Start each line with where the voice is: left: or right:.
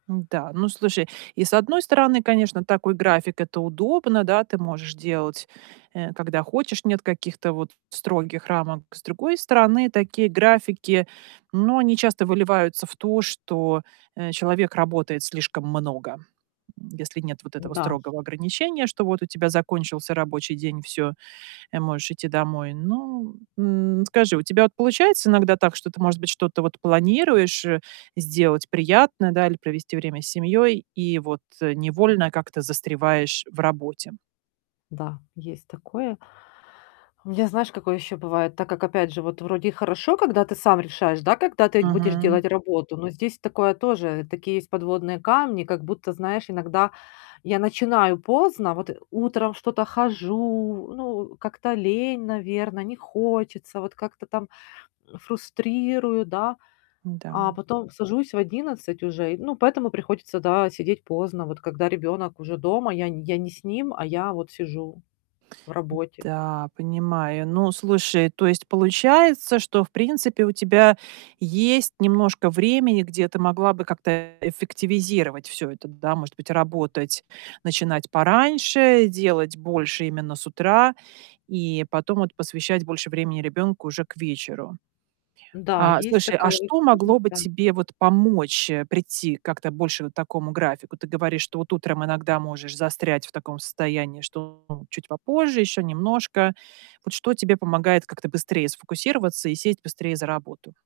right: М-да, ну слушай, и с 1 стороны, конечно, такой график- это удобно, да, ты можешь делать, э, когда хочешь, нет каких-то, вот, строгих рамок. С другой стороны, такие графики, ну, они часто выливаются в то, что, э, человек работает слишком много. М, если нет вот этого
left: Да.
right: строгого ограничения, что вот у тебя закончился рабочий день, всё, э, можешь идти домой. Ну, м. Скажи, у тебя вот получается иногда так, что ты, может быть, что-то вот планируешь, э, сделать приятное, да, или провести время с семьей, и вот невольно как-то застреваешь в работе?
left: Да, есть такое. У меня, знаешь, какое еще бывает. Так как, опять же, вот вроде и хорошо, когда ты сам решаешь, да, когда ты будешь
right: Мгм.
left: делать работу, но здесь такое тоже Такие есть подводные камни, как будто, знаешь, иногда я начинаю поздно. Вот, э, утром что-то хожу, ну, как-то лень, наверно, не хочется. Вот, как-то там, м, фрустрирую, да.
right: Да.
left: А потом сажусь в 11 уже, и, ну, поэтому приходится, да, сидеть поздно, вот когда ребенок уже дома, я не я не с ним, а я вот сижу в
right: М,
left: работе.
right: да, понимаю. Ну, слушай, то есть получается, что, в принципе, у тебя есть немножко времени, где ты могла бы как-то эффективизировать всё это, да? Может быть, работать начинать пораньше, делать больше именно с утра, и потом вот посвящать больше времени ребёнку уже к вечеру.
left: Н-да,
right: А,
left: есть
right: слушай, а
left: такая
right: что могло
left: возможность.
right: бы
left: Да.
right: тебе вот помочь, э, прийти как-то больше вот к такому графику? Ты говоришь, что вот утром иногда можешь застрять в таком состоянии, что ну, чуть попозже, ещё немножко. Вот что тебе помогает как-то быстрее сфокусироваться и сесть быстрее за работу?